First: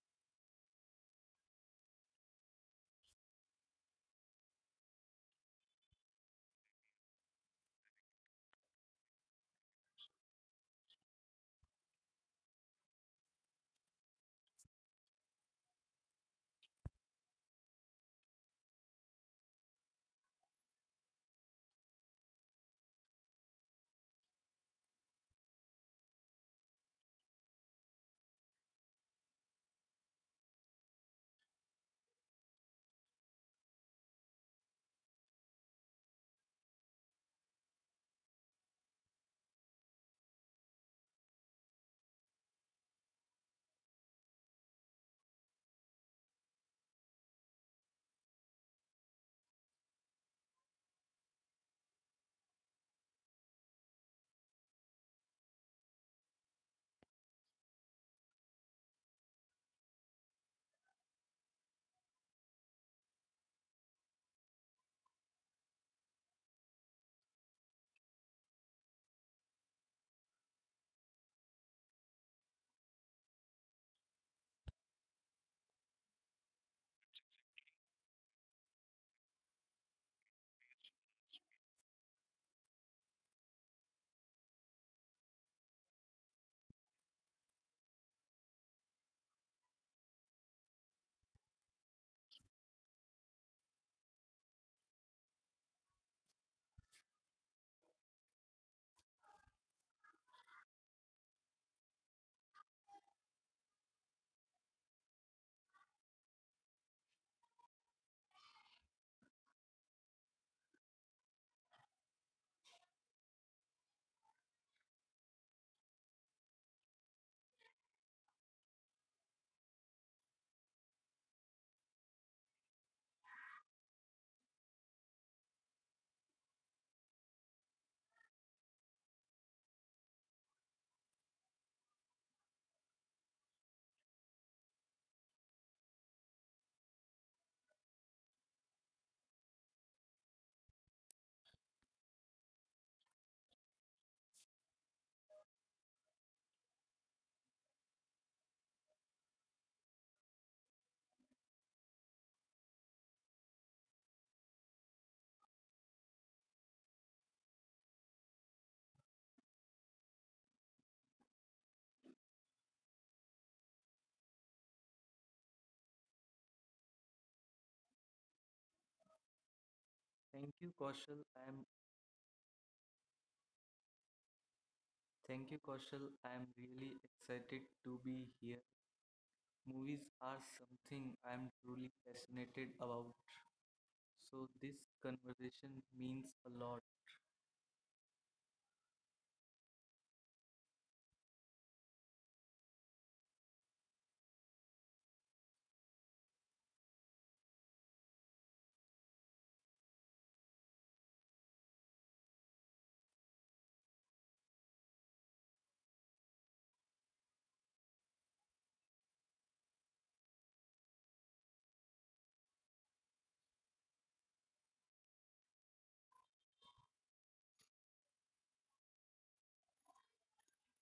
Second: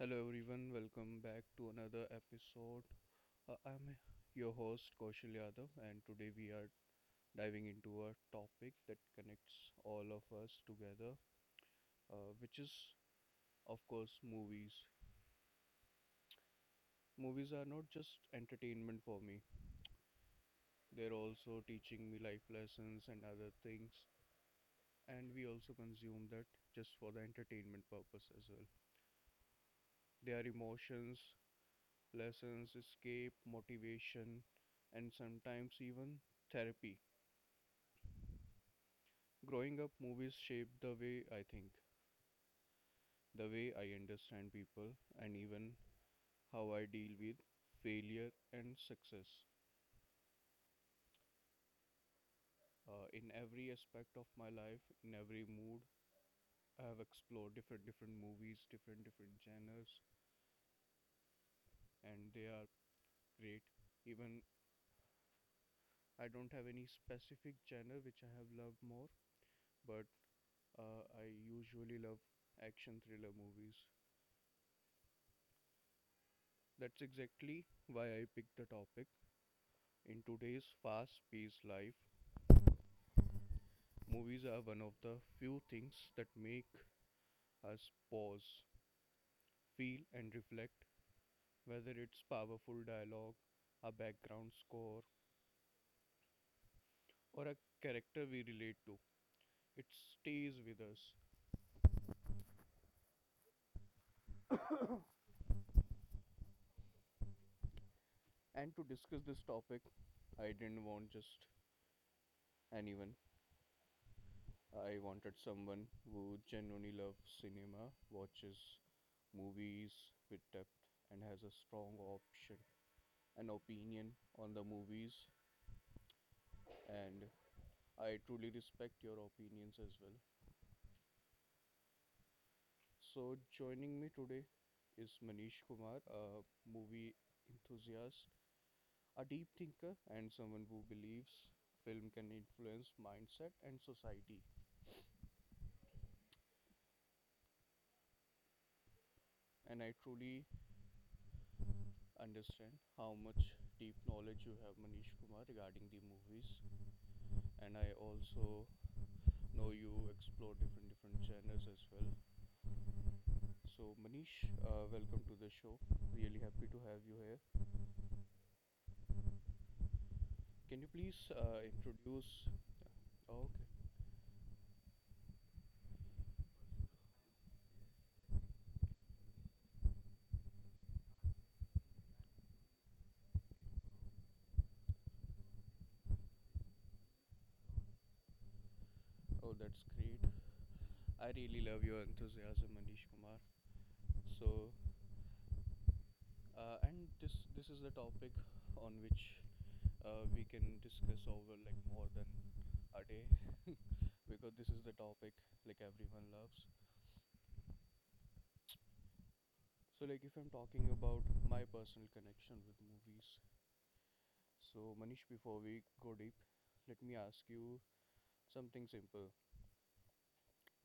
Hello everyone, welcome back to another episode. I'm your host Kaushal Yadav, and today we are diving into a topic that connects all of us together, which is, of course, movies. Movies are not just entertainment for me; they're also teaching me life lessons and other things. And we also consume that just for the entertainment purpose as well. They are emotions, lessons, escape, motivation, and sometimes even therapy. Growing up, movies shaped the way I think, the way I understand people, and even how I deal with failure and success. In every aspect of my life, in every mood, I have explored different movies, different genres, and they are great. Even I don't have any specific genre which I have loved more, but I usually love action thriller movies. That's exactly why I picked the topic. In today's fast paced life, movies are one of the few things that make us pause, feel, and reflect, whether it's powerful dialogue, a background score, or a character we relate to. It stays with us. And to discuss this topic, I didn't want just anyone. I wanted someone who genuinely loves cinema, watches movies with depth, and has a strong option, an opinion on the movies, and I truly respect your opinions as well. So, joining me today is Manish Kumar, a movie enthusiast, a deep thinker, and someone who believes film can influence mindset and society. And I truly understand how much deep knowledge you have, Manish Kumar, regarding the movies. And I also know you explore different genres as well. So, Manish, welcome to the show. Really happy to have you here. Thank you, Can you please Kaushal. I'm introduce. Okay. thank you, Kaushal. I'm really excited to be here. Movies are something I'm truly passionate about. So this conversation means a lot. Oh, that's great. I really love your enthusiasm, Manish Kumar. So, and this is the topic on which we can discuss over like more than a day, because this is the topic like everyone loves. So, like if I'm talking about my personal connection with movies, so Manish, before we go deep, let me ask you something simple.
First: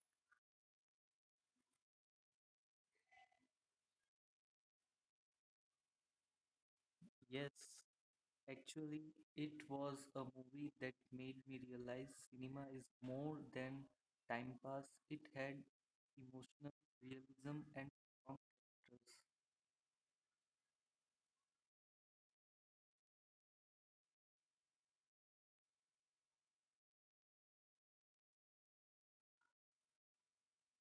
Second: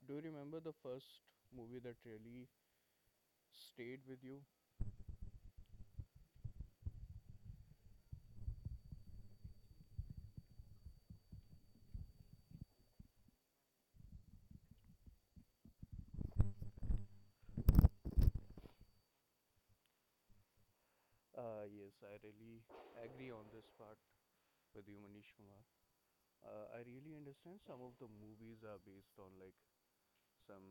Do you remember the first movie that really stayed with you? Yes, actually, it was a movie that made me realize cinema is more than time pass. It had emotional realism and strong characters. Yes, I really agree on this part with you, Manish Kumar. I really understand some of the movies are based on like some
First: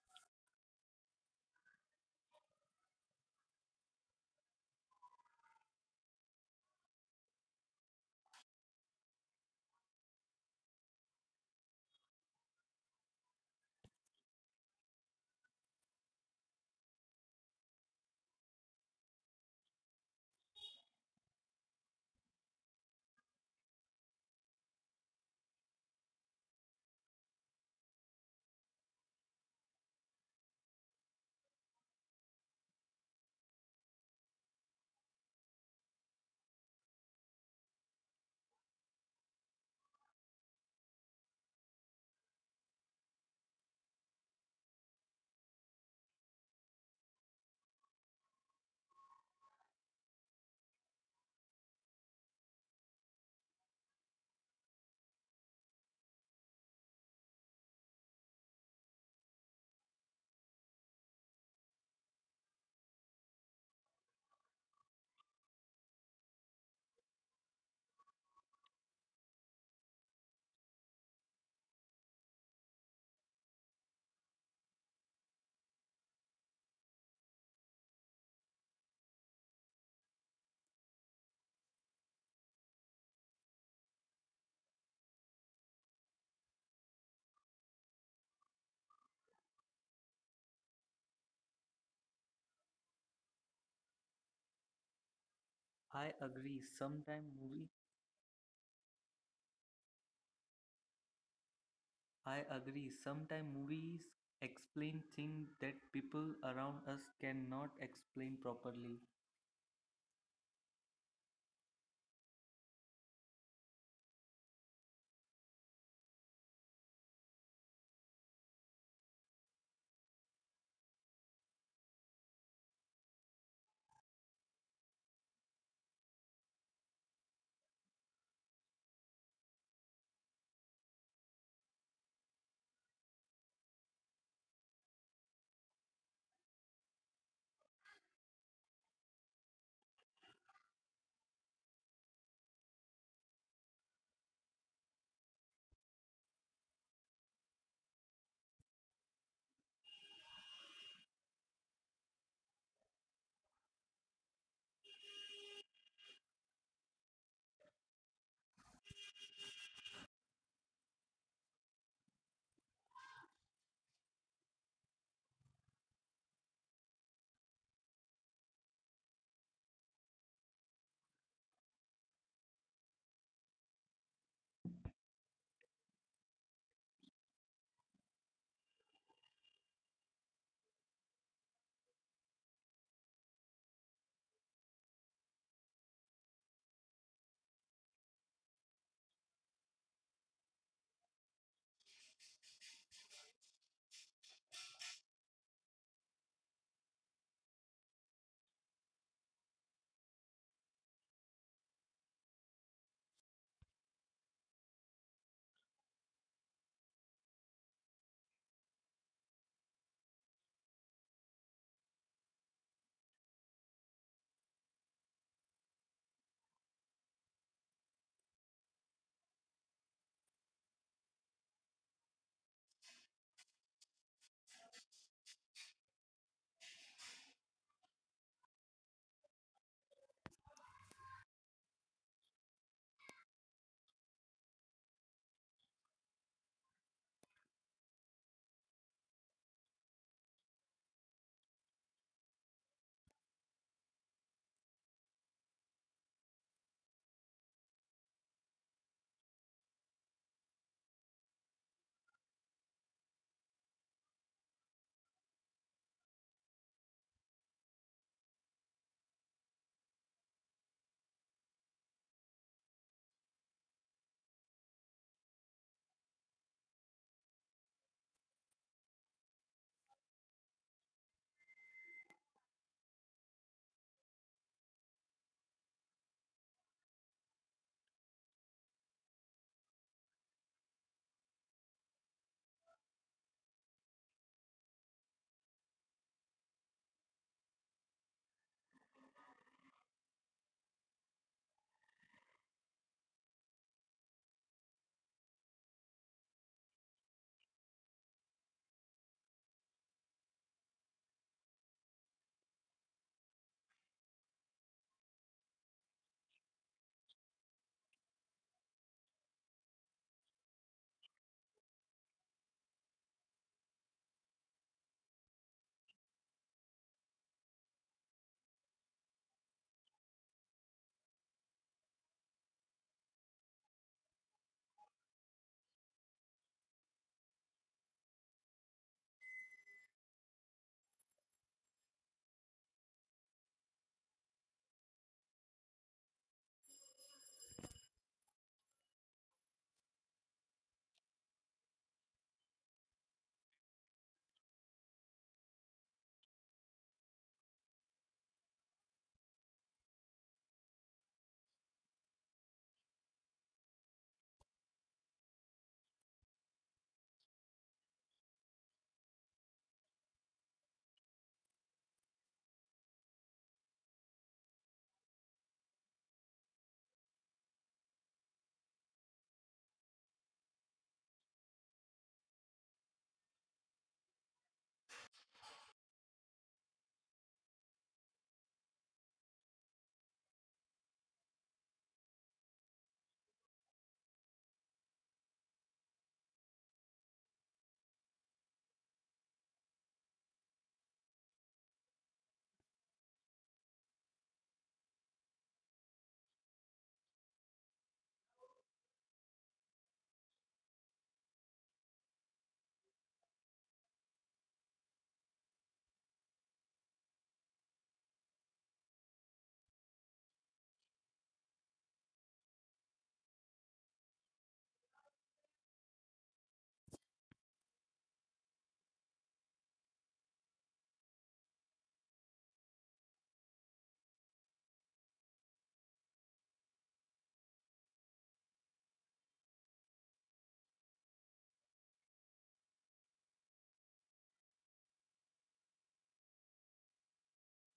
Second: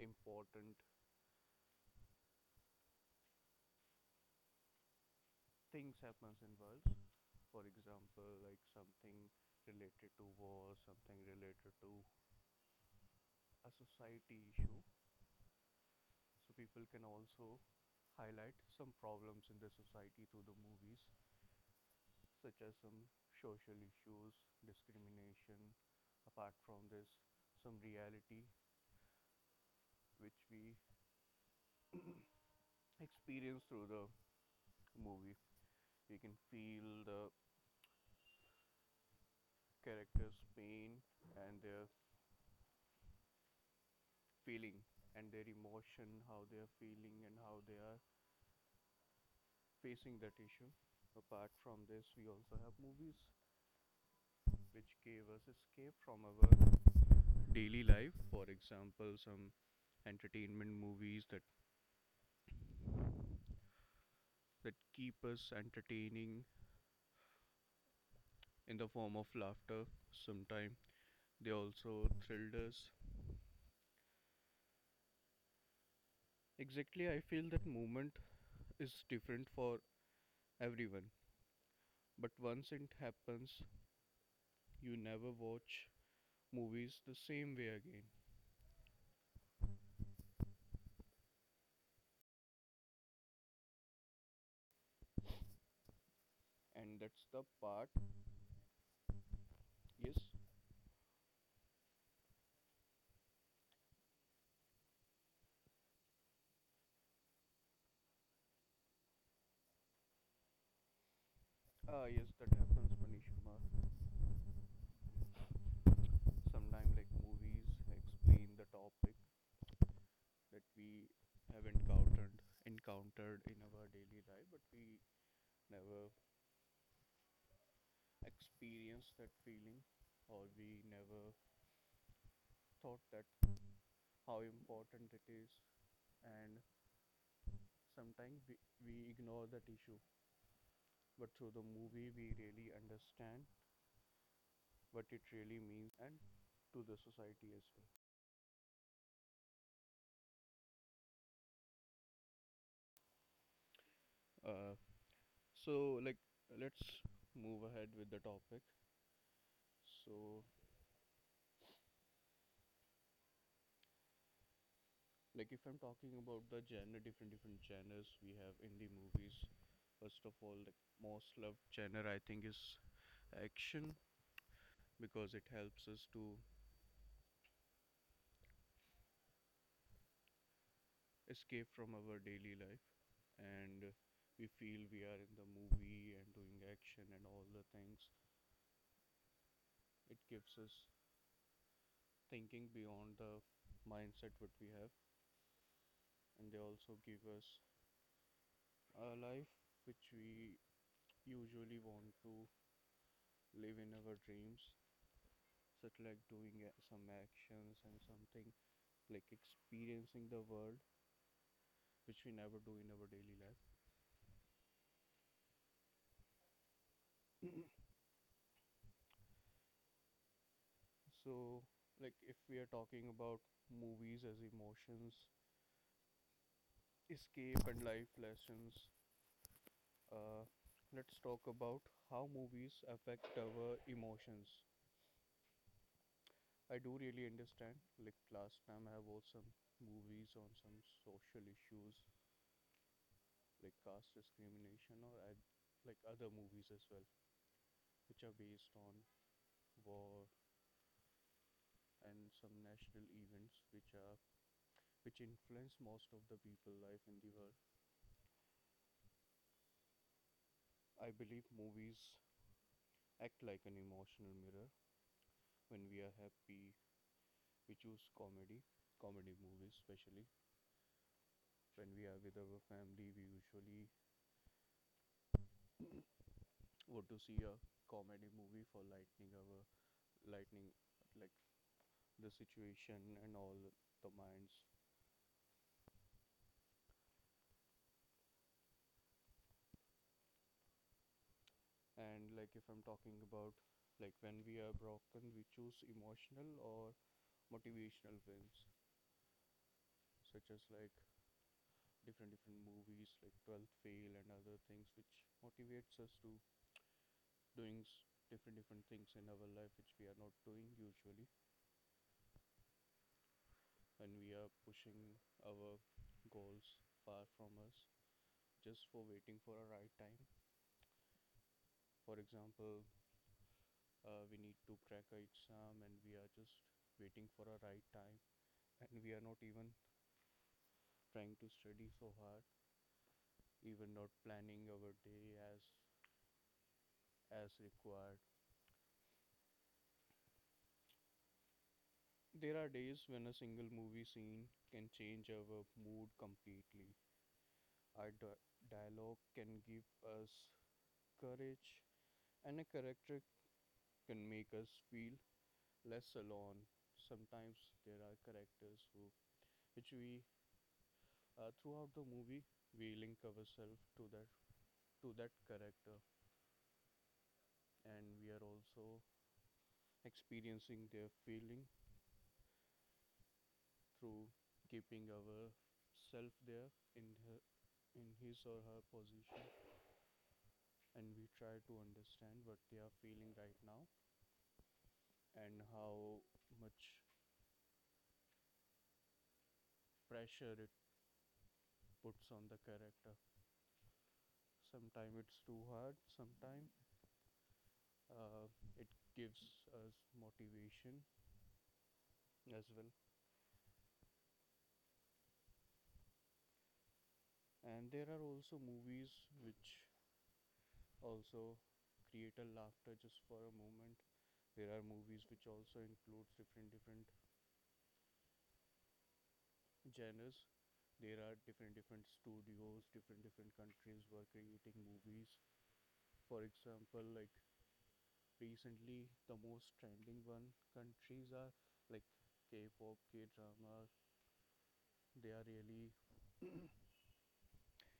important things happens in world. For example, like something related to war, something related to a society issue. So people can also highlight some problems in the society through the movies, such as some social issues, discrimination. Apart from this, some reality which we experience through the movie. You can feel the characters' pain and their feeling and their emotion, how they are feeling and how they are facing that issue. Apart from this, we also have movies which gave us escape from our daily life. For example, some entertainment movies that keep us entertaining in the form of laughter. Sometimes they also thrilled us. Exactly, I feel that movement is different for everyone, but once it happens, you never watch movies the same way again. I agree. And that's Sometimes the movie part. Yes. I agree. Sometimes movies explain things that people around us cannot explain properly. Ah, yes, that happens, Manishma. Sometimes, like movies explain the topic that we have encountered in our daily life, but we never experienced that feeling, or we never thought that how important it is. And sometimes we ignore that issue, but through the movie we really understand what it really means and to the society as well. Uh, so like let's move ahead with the topic. So like if I'm talking about the genre, different genres we have in the movies. First of all, like most loved genre I think is action, because it helps us to escape from our daily life, and we feel we are in the movie and doing action and all the things. It gives us thinking beyond the mindset what we have, and they also give us a life which we usually want to live in our dreams, such like doing some actions and something like experiencing the world which we never do in our daily life. So like if we are talking about movies as emotions, escape and life lessons, uh, let's talk about how movies affect our emotions. I do really understand. Like last time, I have watched some movies on some social issues, like caste discrimination, like other movies as well, which are based on war and some national events, which are which influence most of the people life in the world. I believe movies act like an emotional mirror. When we are happy, we choose comedy, comedy movies especially. When we are with our family, we usually would to see a comedy movie for lightning hour, lightning like the situation and all the minds. And like if I'm talking about like when we are broken, we choose emotional or motivational films, such as like different movies like 12th Fail and other things which motivates us to doing different things in our life which we are not doing usually, when we are pushing our goals far from us just for waiting for a right time. For example, we need to crack an exam and we are just waiting for a right time, and we are not even trying to study so hard, even not planning our day as required. There are days when a single movie scene can change our mood completely. Our dialogue can give us courage, and a character can make us feel less alone. Sometimes there are characters who which we throughout the movie, we link ourselves to that character, and we are also experiencing their feeling through keeping our self there in her, in his or her position, and we try to understand what they are feeling right now and how much pressure it puts on the character. Sometimes it's too hard. Sometimes it gives us motivation as well. And there are also movies which also create a laughter just for a moment. There are movies which also includes different genres. There are different studios, different countries were creating movies. For example, like recently the most trending one countries are like K-pop, K-drama. They are really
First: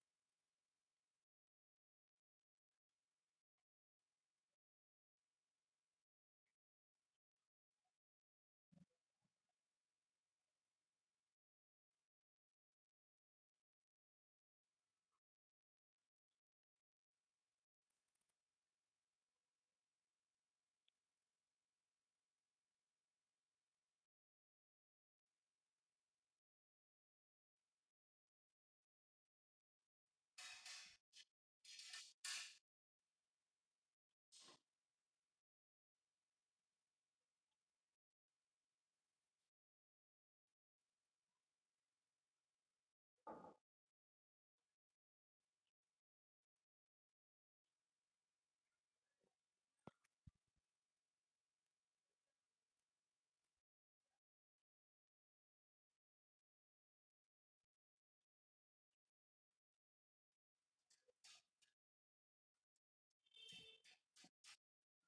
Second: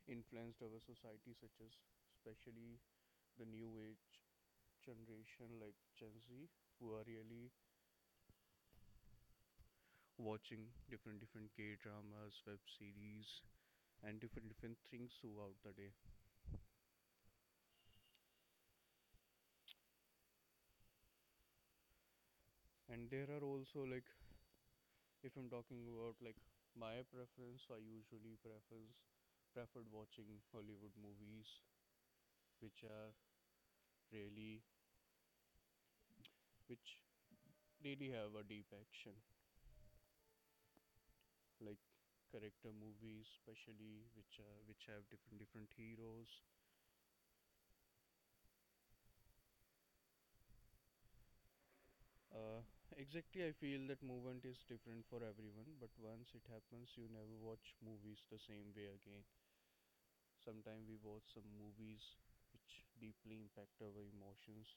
influenced our society, such as especially the new age generation like Gen Z, who are really watching different K dramas, web series, and different things throughout the day. And there are also like if I'm talking about like my preference, I usually prefers preferred watching Hollywood movies, which are really which really have a deep action, like character movies, especially which are which have different heroes. Uh, exactly, I feel that movement is different for everyone, but once it happens, you never watch movies the same way again. Sometimes we watch some movies which deeply impact our emotions.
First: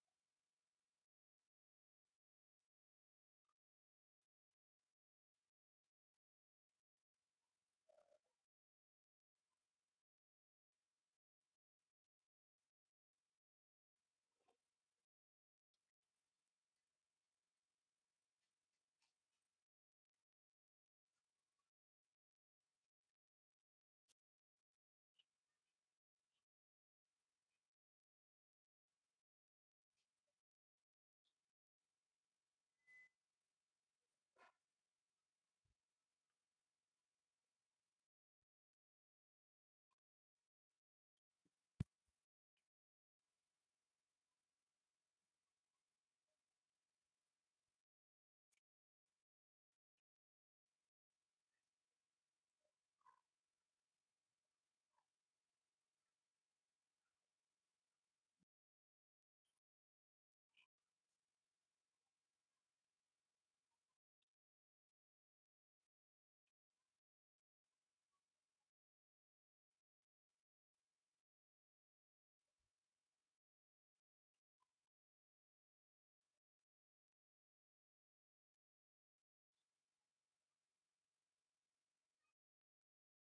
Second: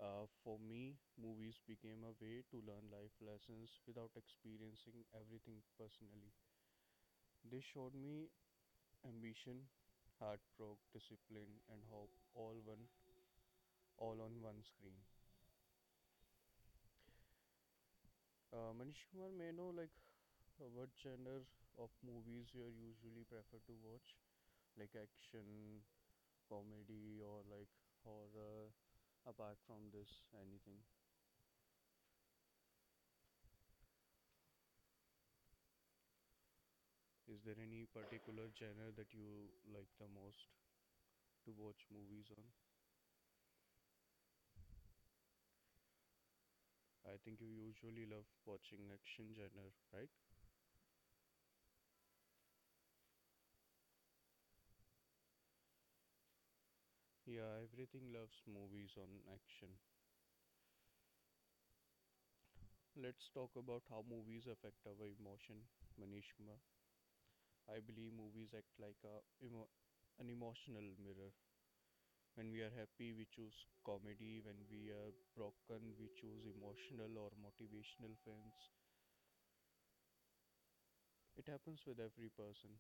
For me, movies became a way to learn life lessons without experiencing everything personally. They showed me ambition, heartbreak, discipline, and hope all one all on one screen. Manish Kumar, may I know like what genre of movies you usually prefer to watch? Like action, comedy, or like horror? Apart from this, anything? Is there any particular genre that you like the most to watch movies on? I think you usually love watching action genre, right? Yeah, everything loves movies on action. Let's talk about how movies affect our emotion, Manishma. I believe movies act like emo- an emotional mirror. When we are happy, we choose comedy. When we are broken, we choose emotional or motivational films. It happens with every person,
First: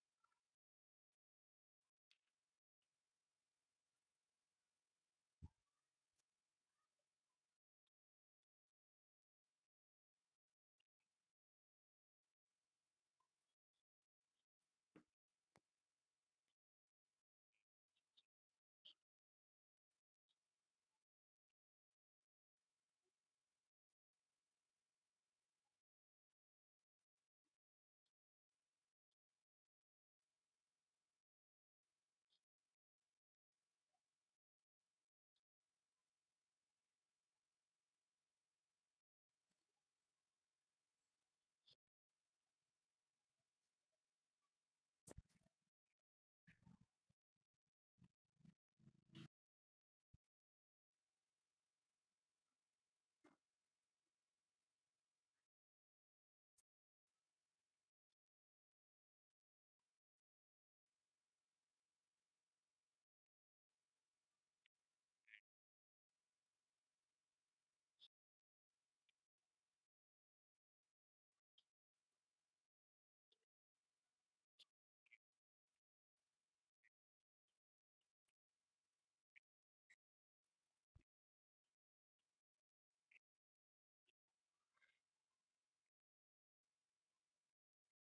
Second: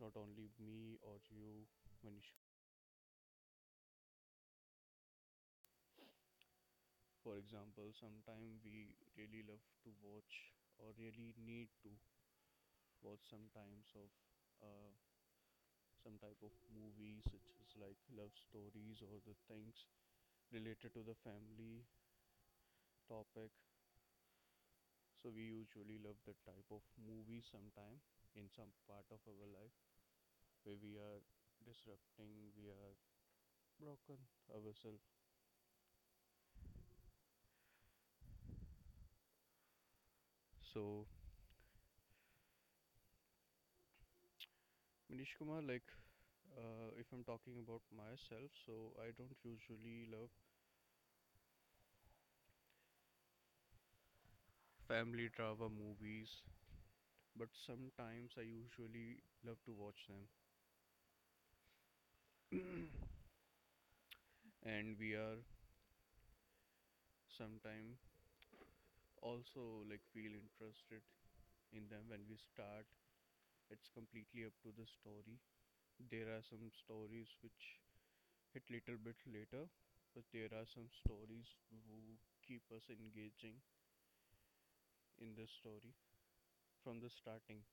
not only me or you, Manish. For example, sometimes we really love to watch or really need to watch sometimes of uh, some type of movies such as like love stories or the things related to the family topic. So we usually love that type of movie sometime in some part of our life where we are disrupting, we are broken ourselves. So, Manish Kumar, like if I'm talking about myself, so I don't usually love family drama movies, but sometimes I usually love to watch them. And we are sometime also like feel interested in them when we start. It's completely up to the story. There are some stories which it little bit later, but there are some stories who keep us engaging in the story from the starting.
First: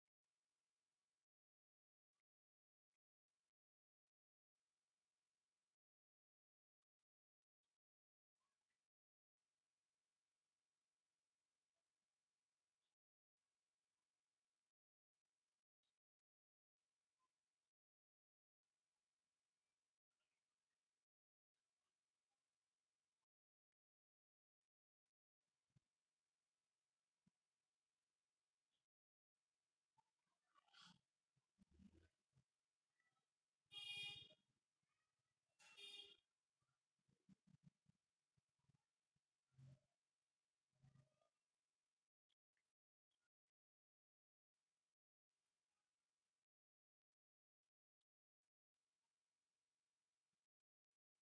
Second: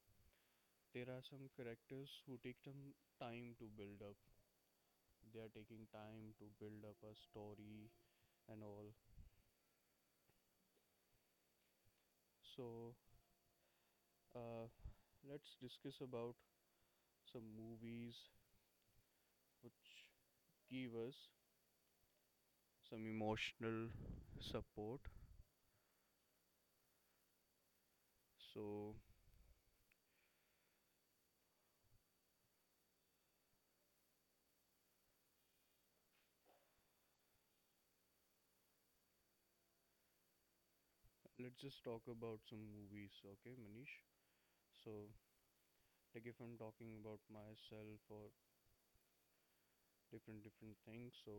There are some characters who take some time to build up. They are taking time to build up a story and all. So uh, let's discuss about some movies which give us some emotional support. So let's just talk about some movies, okay, Manish? So like if I'm talking about myself or different different things, so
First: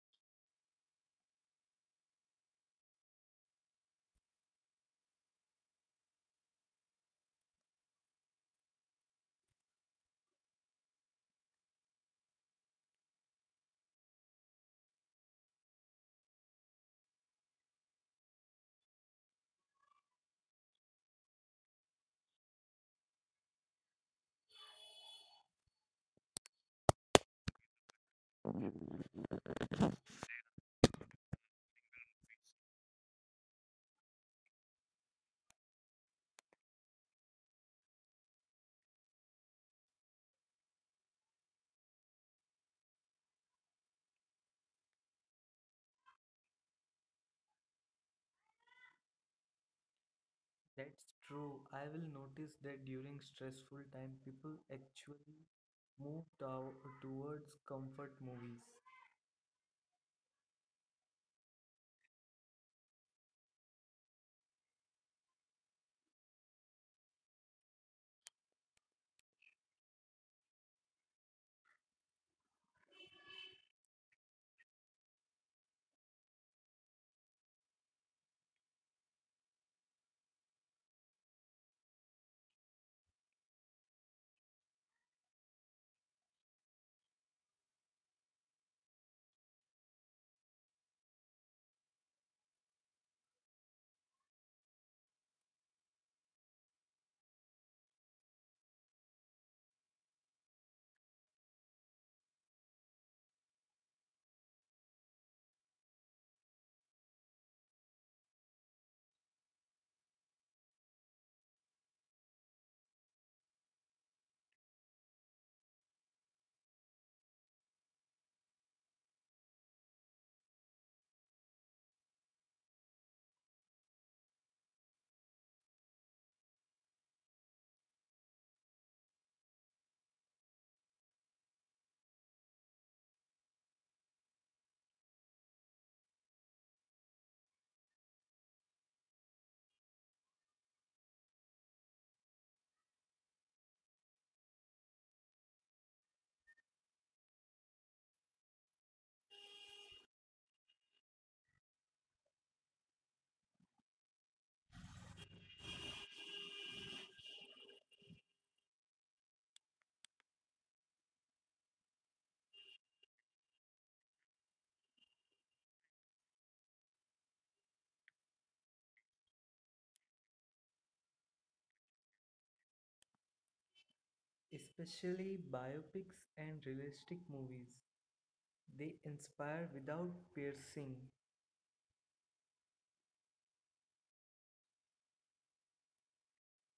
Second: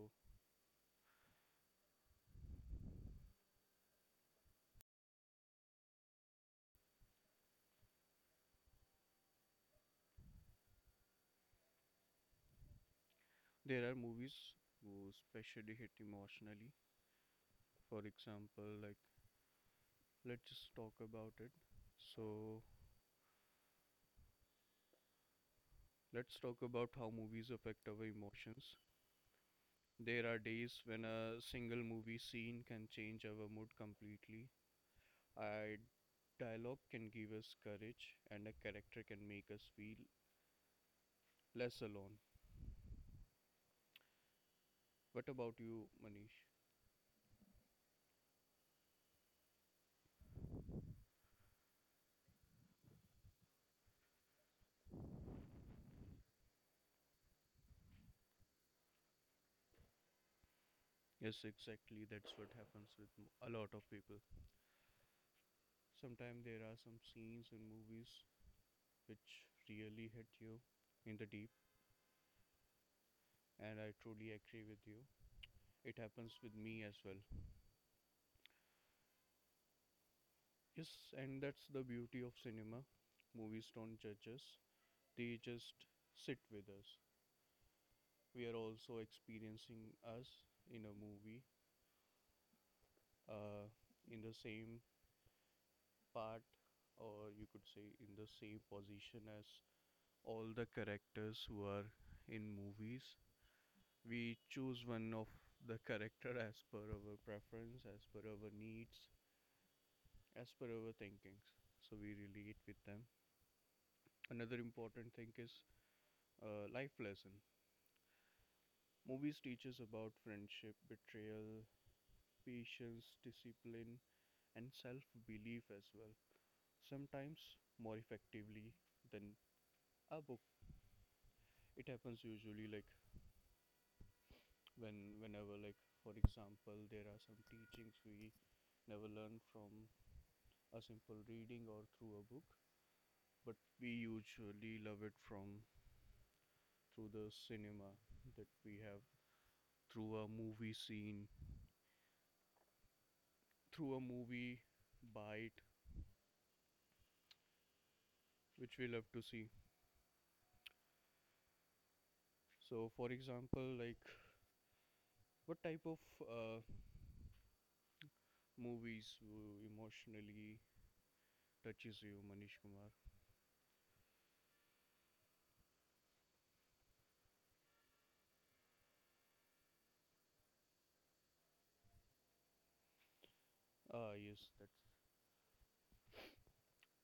there are movies who especially hit emotionally. For example, like let's just talk about it. So let's talk about how movies affect our emotions. There are days when a single movie scene can change our mood completely. A dialogue can give us courage, and a character can make us feel less alone. What about you, Manish? That's true. I will notice that during stressful time, people actually move tow- towards comfort movies, Yes, exactly, that's what happens with a lot of people. Sometimes there are some scenes in movies which really hit you in the deep, and I truly agree with you. It happens with me as well. Yes, and that's the beauty of cinema. Movies don't judge us, they just sit with us. We are also experiencing us in a movie, uh, in the same part, or you could say in the same position as all the characters who are in movies. We choose one of the character as per our preference, as per our needs, as per our thinkings, so we relate with them. Another important thing is life lesson. Movies teaches about friendship, betrayal, patience, discipline, and self-belief as well, sometimes more effectively than a book. It happens usually like whenever like for example there are some teachings we never learn from a simple reading or through a book, but we usually love it from through the cinema that we have, through a movie scene, through a movie bite which we love to see. So for example, like what type of movies emotionally touches you, Manish Kumar? especially biopics and realistic movies. They inspire without piercing. Ah yes, that's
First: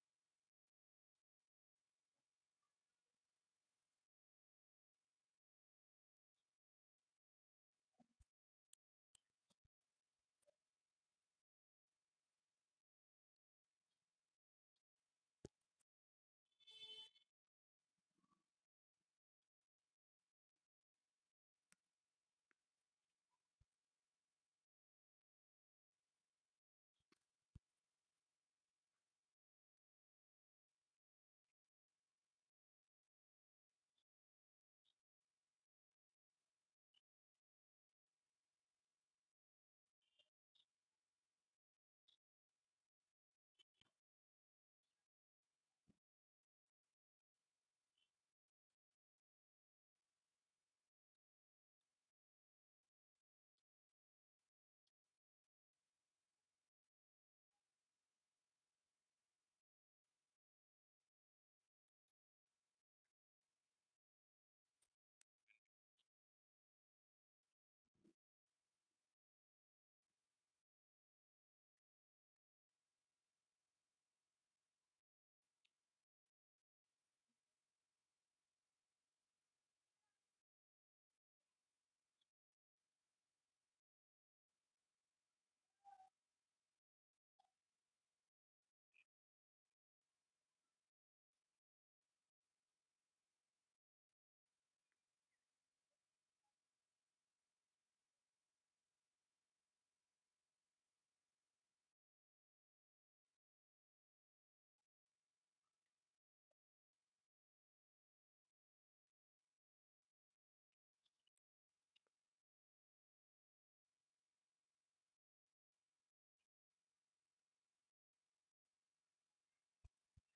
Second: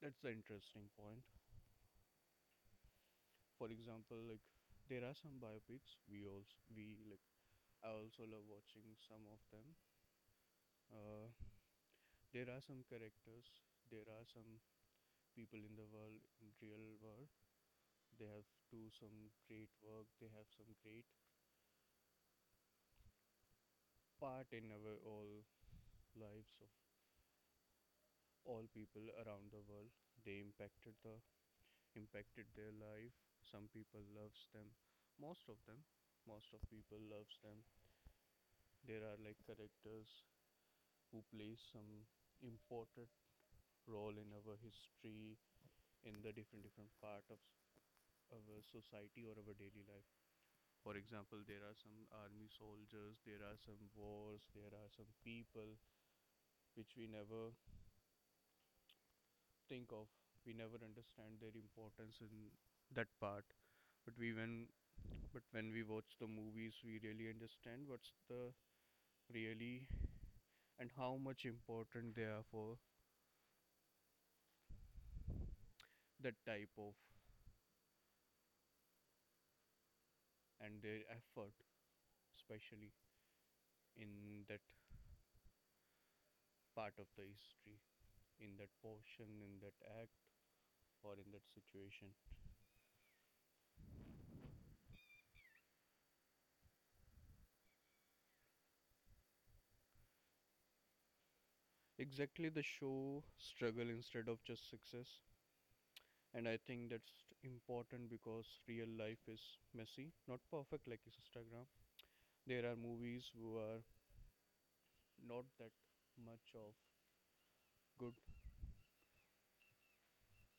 that's the interesting point. For example, like there are some biopics we also we like. I also love watching some of them. uh, there are some characters, there are some people in the world, in real world, they have do some great work, they have some great part in our all lives of all people around the world. They impacted the impacted their life. Some people loves them, most of them most of people loves them. There are like characters who play some important role in our history, in the different different part of our society or our daily life. For example, there are some army soldiers, there are some wars, there are some people which we never think of. We never understand their importance in that part. But we when but when we watch the movies, we really understand what's the really and how much important they are for that type of, and their effort, especially in that part of the history, in that portion, in that act, or in that situation. Exactly, the show struggle instead of just success. And I think that's important because real life is messy, not perfect like Instagram. There are movies who are not that much of good.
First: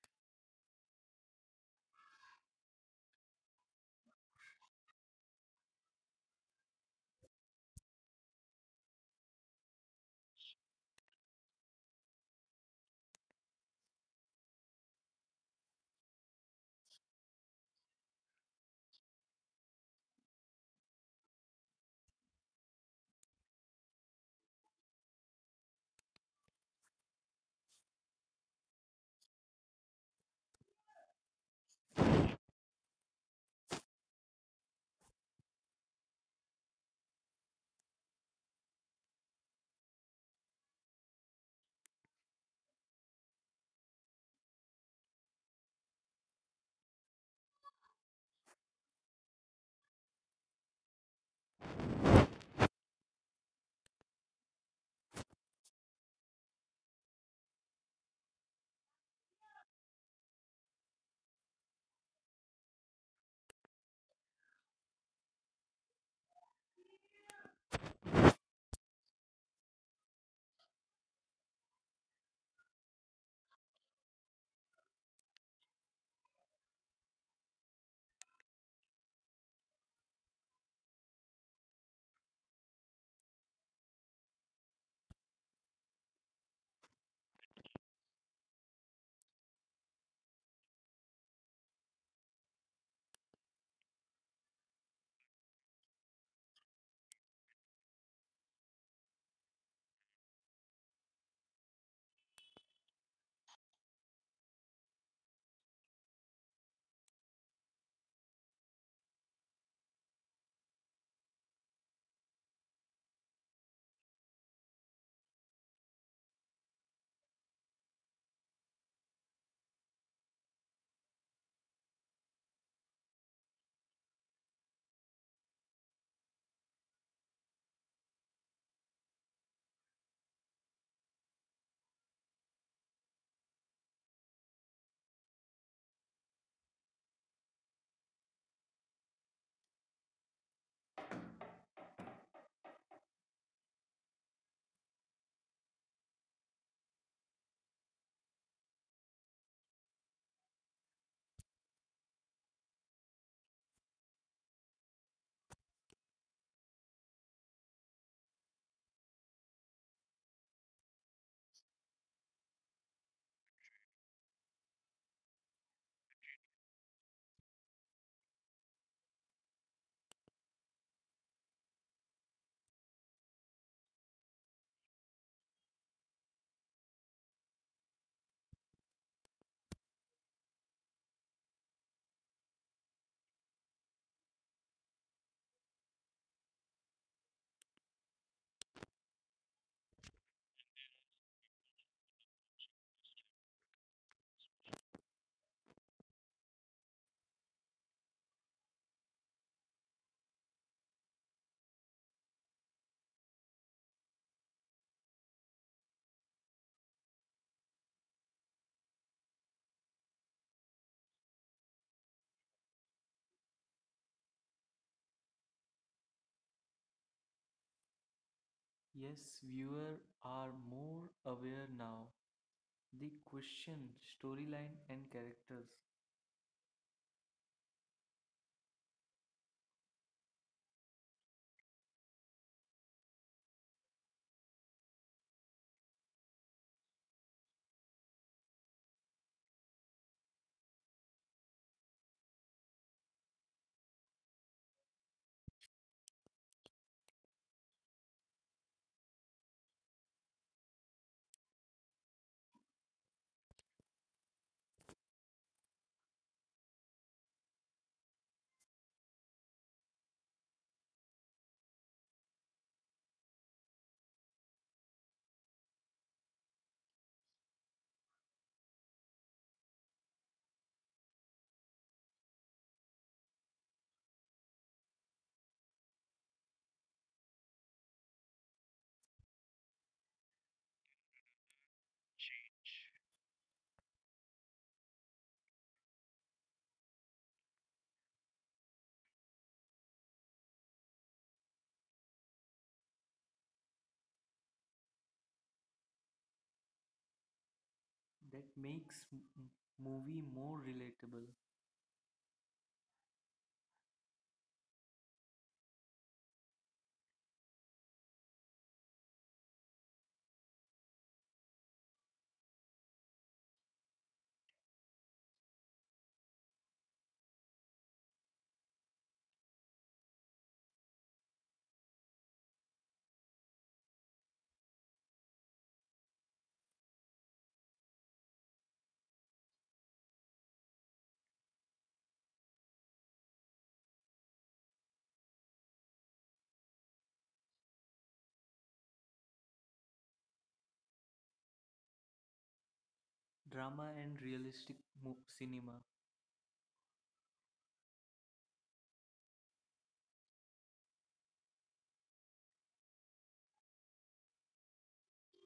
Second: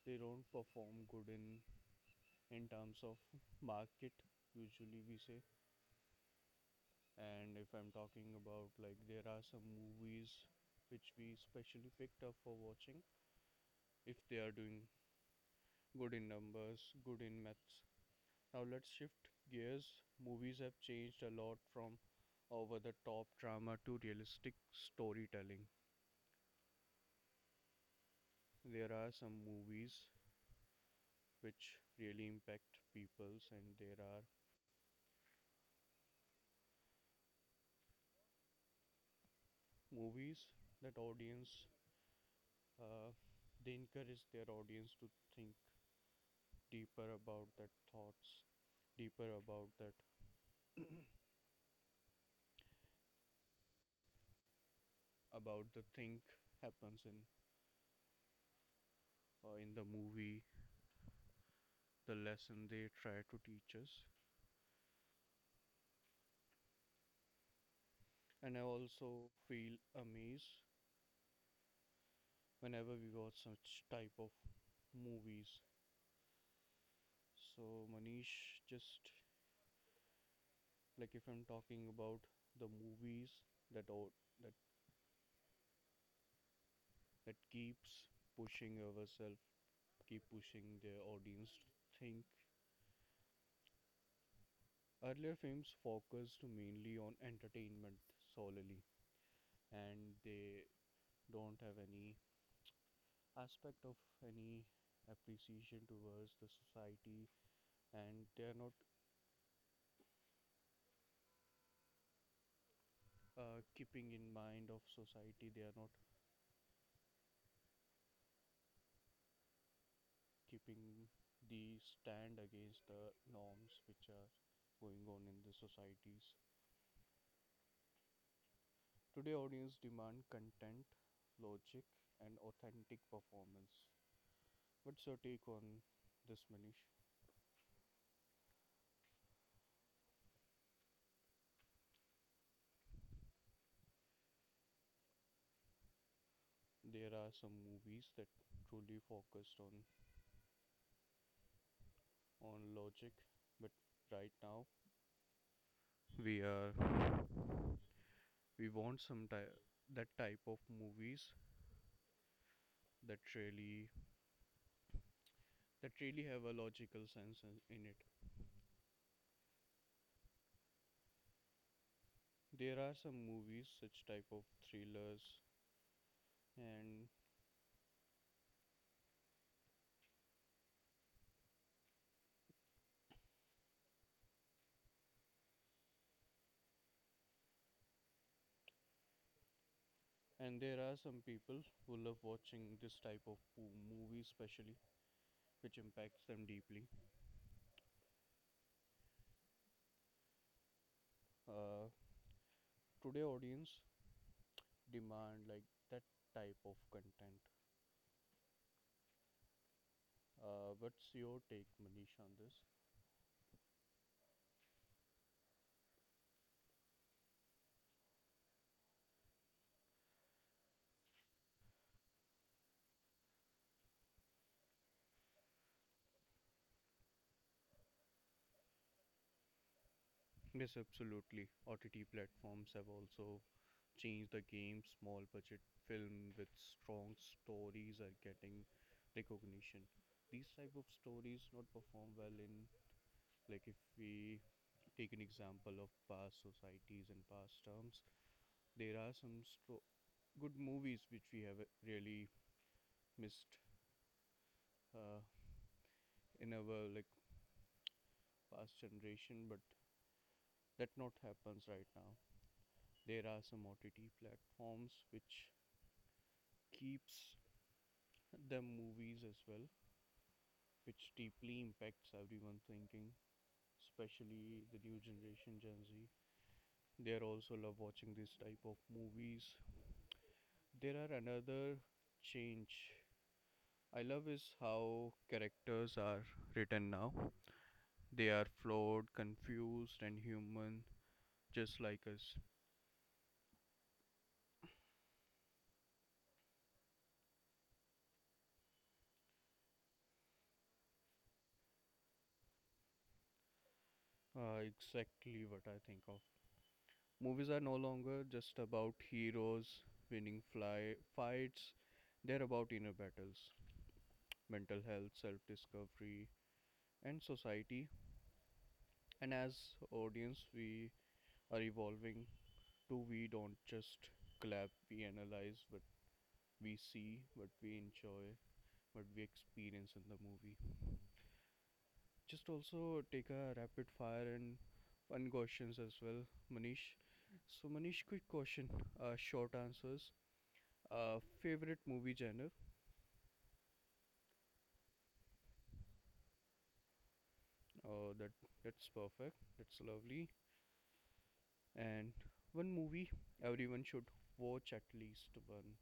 They don't perform good in terms of market, usually we say. And if I'm talking about like there are some movies which we specially picked up for watching, if they are doing good in numbers, good in maths. Now let's shift gears. Movies have changed a lot from over the top drama to realistic storytelling. There are some movies which really impact peoples, and there are movies that audience, uh, they encourage their audience to think deeper about their thoughts, deeper about that about the thing happens in the movie, the lesson they try to teach us. And I also feel amazed whenever we watch such type of movies. So Manish, just like if I'm talking about the movies that au- that that keeps pushing ourselves, keep pushing the audience to think. Earlier films focused mainly on entertainment solely, and they don't have any aspect of any appreciation towards the society, and they are not keeping in mind of society. They are not keeping the stand against the norms which are going on in the societies. Today, audience demand content, logic, and authentic performance. What's your take on this, Manish? There are some movies that truly focused on logic, but right now we are we want some type that type of movies that really have a logical sense in it. There are some movies, such type of thrillers, and there are some people who love watching this type of movie, especially which impacts them deeply. uh, Today audience demand like that type of content. Uh, what's your take, Manish, on this? Yes, viewers are more aware now. They question storyline and characters. Yes, absolutely. OTT platforms have also changed the game. Small budget film with strong stories are getting recognition. These type of stories not perform well in, like if we take an example of past societies and past terms, there are some good movies which we have really missed uh, in our like past generation, but that not happens right now. There are some OTT platforms which keeps the movies as well, which deeply impacts everyone thinking, especially the new generation Gen Z. They are also love watching this type of movies. There are another change I love is how characters are written now. They are flawed, confused, and human, just like us. That makes movie more relatable. Exactly what I think of. Movies are no longer just about heroes winning fly fights. They're about inner battles, mental health, self-discovery, and society. And as audience, we are evolving to. We don't just clap, we analyze what we see, what we enjoy, what we experience in the movie. Just also take a rapid fire and fun questions as well, Manish. So, Manish, quick question, short answers. Favorite movie genre? Drama and realistic cinema. Oh, that's perfect. That's lovely. And one movie everyone should watch at least one.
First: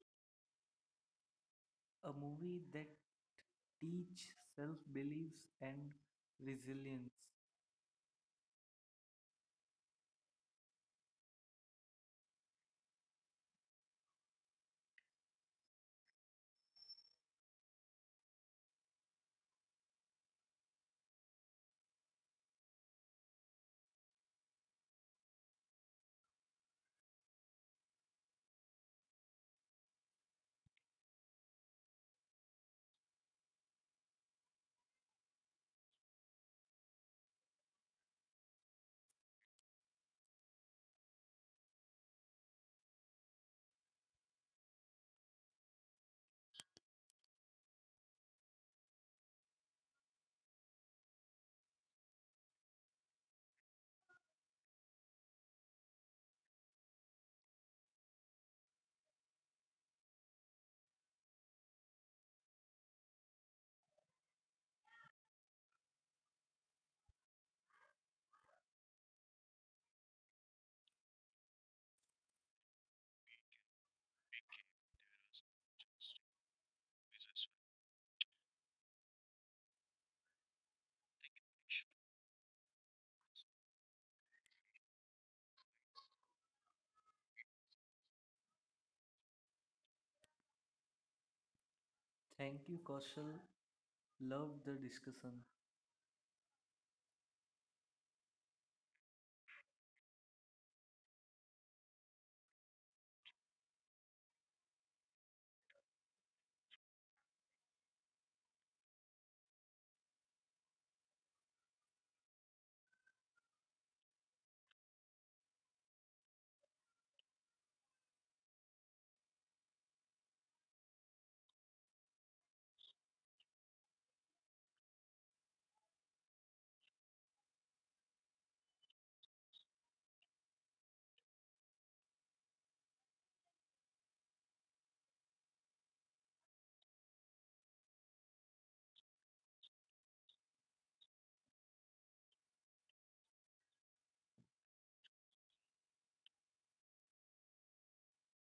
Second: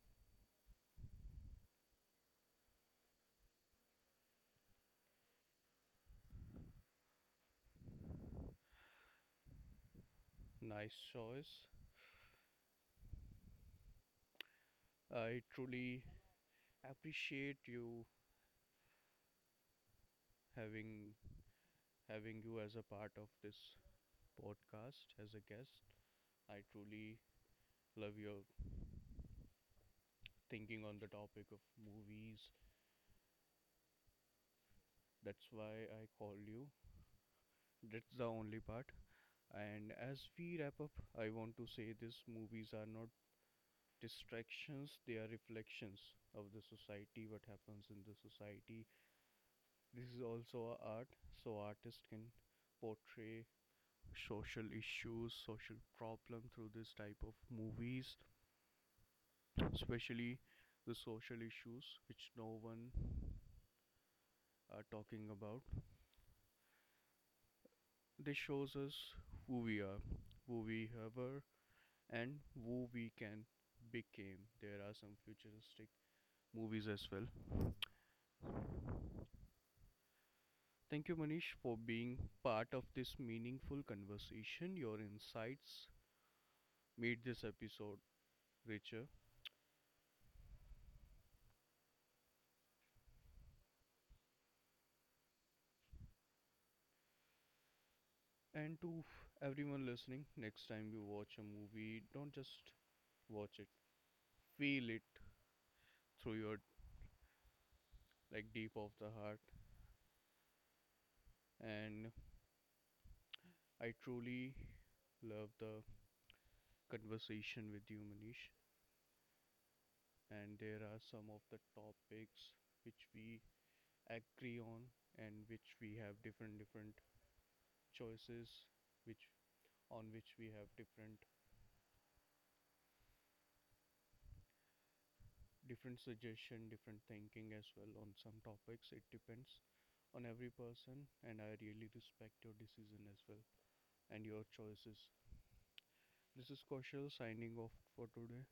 A movie that teach self beliefs and resilience. Nice choice. I truly appreciate you having having you as a part of this podcast as a guest. I truly love your thinking on the topic of movies. That's why I called you. That's the only part. And as we wrap up, I want to say these movies are not distractions, they are reflections of the society, what happens in the society. This is also a art, so artists can portray social issues, social problem through this type of movies, especially the social issues which no one are talking about. This shows us who we are, who we ever, and who we can became. There are some futuristic movies as well. Thank you, Manish, for being part of this meaningful conversation. Your insights made this episode richer. Thank you, Kaushal. Loved the discussion. And to everyone listening, next time you watch a movie, don't just watch it, feel it through your like deep of the heart. And I truly love the conversation with you, Manish. And there are some of the topics which we agree on and which we have different different choices, which on which we have different different suggestion, different thinking as well. On some topics it depends on every person, and I really respect your decision as well and your choices. This is Kaushal signing off for today.